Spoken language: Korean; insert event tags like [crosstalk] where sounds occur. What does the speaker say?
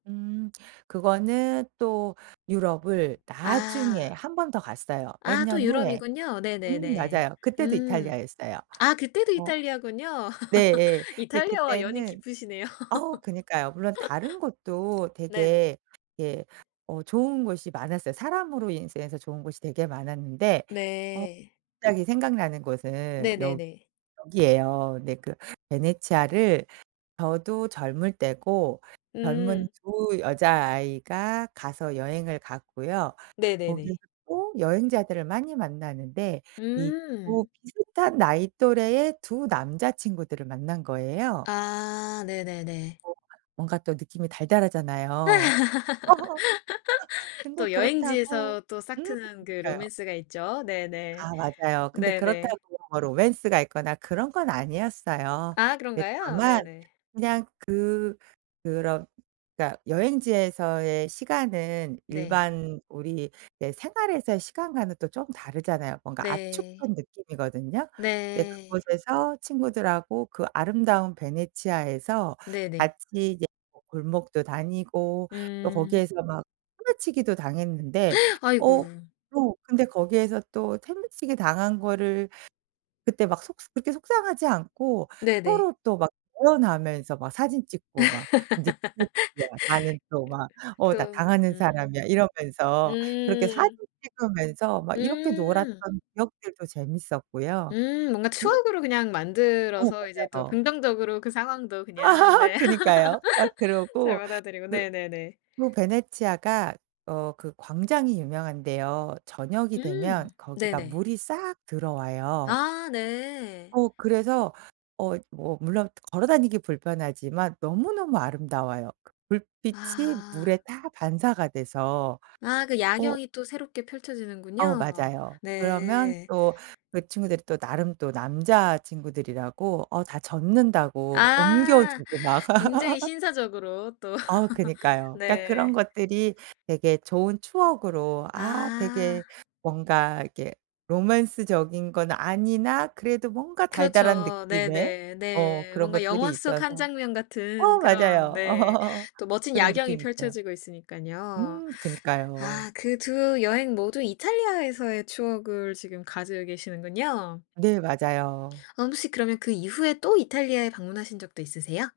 음. 그거는 또 유럽을 나중에 아. 1 번 더 갔어요 몇 아 또 년 후에. 유럽이군요. 음 네네네. 맞아요. 그때도 음 이탈리아였어요. 아 그때도 어. 이탈리아군요. 네예. [laughs] 근데 이탈리아와 연이 그때는 깊으시네요. 어 그니까요. 물론 다른 곳도 [laughs] 네네. 되게 예 어 좋은 곳이 많았어요. 사람으로 인해서 여행에서 좋은 곳이 되게 많았는데 어 네. 갑자기 생각나는 곳은 여 네네네. 여기예요. 네 그 베네치아를 저도 젊을 때고 젊은 음. 2 여자아이가 가서 여행을 갔고요. 네네네. 거기에서 또 여행자들을 많이 만나는데 이 2 음. 비슷한 나이 또래의 2 남자친구들을 만난 거예요. 아 네네네. 뭔가 뭔가 또 느낌이 달달하잖아요. [laughs] [laughs] 근데 또 그렇다고 여행지에서 또 싹 음 트는 그 그니까요. 로맨스가 있죠. 네네. 아 맞아요. 근데 네네. 그렇다고 뭐 로맨스가 있거나 그런 건 아니었어요. 아 근데 그런가요? 다만 네네. 그냥 그 그런 그러니까 여행지에서의 시간은 네. 일반 우리 네 생활에서의 시간과는 또 쪼금 다르잖아요. 뭔가 네. 압축한 느낌이거든요. 근데 네. 그곳에서 친구들하고 그 아름다운 베네치아에서 네네. 같이 이제 뭐 골목도 다니고 또 음. 거기에서 막 소매치기도 당했는데 [gasps] 아이고. 어 또 근데 거기에서 또 소매치기 당한 거를 그때 막 속 그렇게 속상하지 않고 네네. 서로 또 막 [unintelligible] 하면서 막 사진 [laughs] 찍고 그 막 [unintelligible] 나는 또 막 "어 나 또 당하는 음. 사람이야." 이러면서 그렇게 사진 음. 찍으면서 막 이렇게 음. 놀았던 기억들도 재밌었고요. 음 뭔가 그 추억으로 그냥 어. 만들어서 이제 또 맞아요. 긍정적으로 그 상황도 그냥 네. [laughs] 그니까요. 막 [laughs] 잘 그러고 받아들이고. 그 네네네. 그 베네치아가 어 그 광장이 유명한데요. 저녁이 되면 음 거기가 네네. 물이 싹 들어와요. 아 네. 어 그래서 어 뭐 물론 걸어 다니기 불편하지만 너무너무 아름다워요. 그 불빛이 아. 물에 다 반사가 돼서. 아 그 어 야경이 또 새롭게 어 펼쳐지는군요. 맞아요. 그러면 네. 또 그 친구들이 또 나름 또 남자친구들이라고 어 다 젖는다고 뭐 옮겨 아 주고 막. 굉장히 [laughs] 신사적으로 또. 어 [laughs] 그니까요. 그니까 그런 네. 것들이 되게 좋은 추억으로 아 되게 아. 뭔가 이렇게 로맨스적인 건 아니나 그래도 뭔가 달달한 그렇죠. 느낌의 네네. 어 네. 그런 뭔가 영화 것들이 속 1 있어서 장면 어 같은 그런 맞아요. 네 [laughs] 또 멋진 그런 야경이 느낌이 있어요. 펼쳐지고 있으니깐요. 음 그니까요. 아 그 2 여행 모두 이탈리아에서의 추억을 지금 가지고 계시는군요. 네. 맞아요. 어 혹시 그러면 그 이후에 또 이탈리아에 방문하신 적도 있으세요?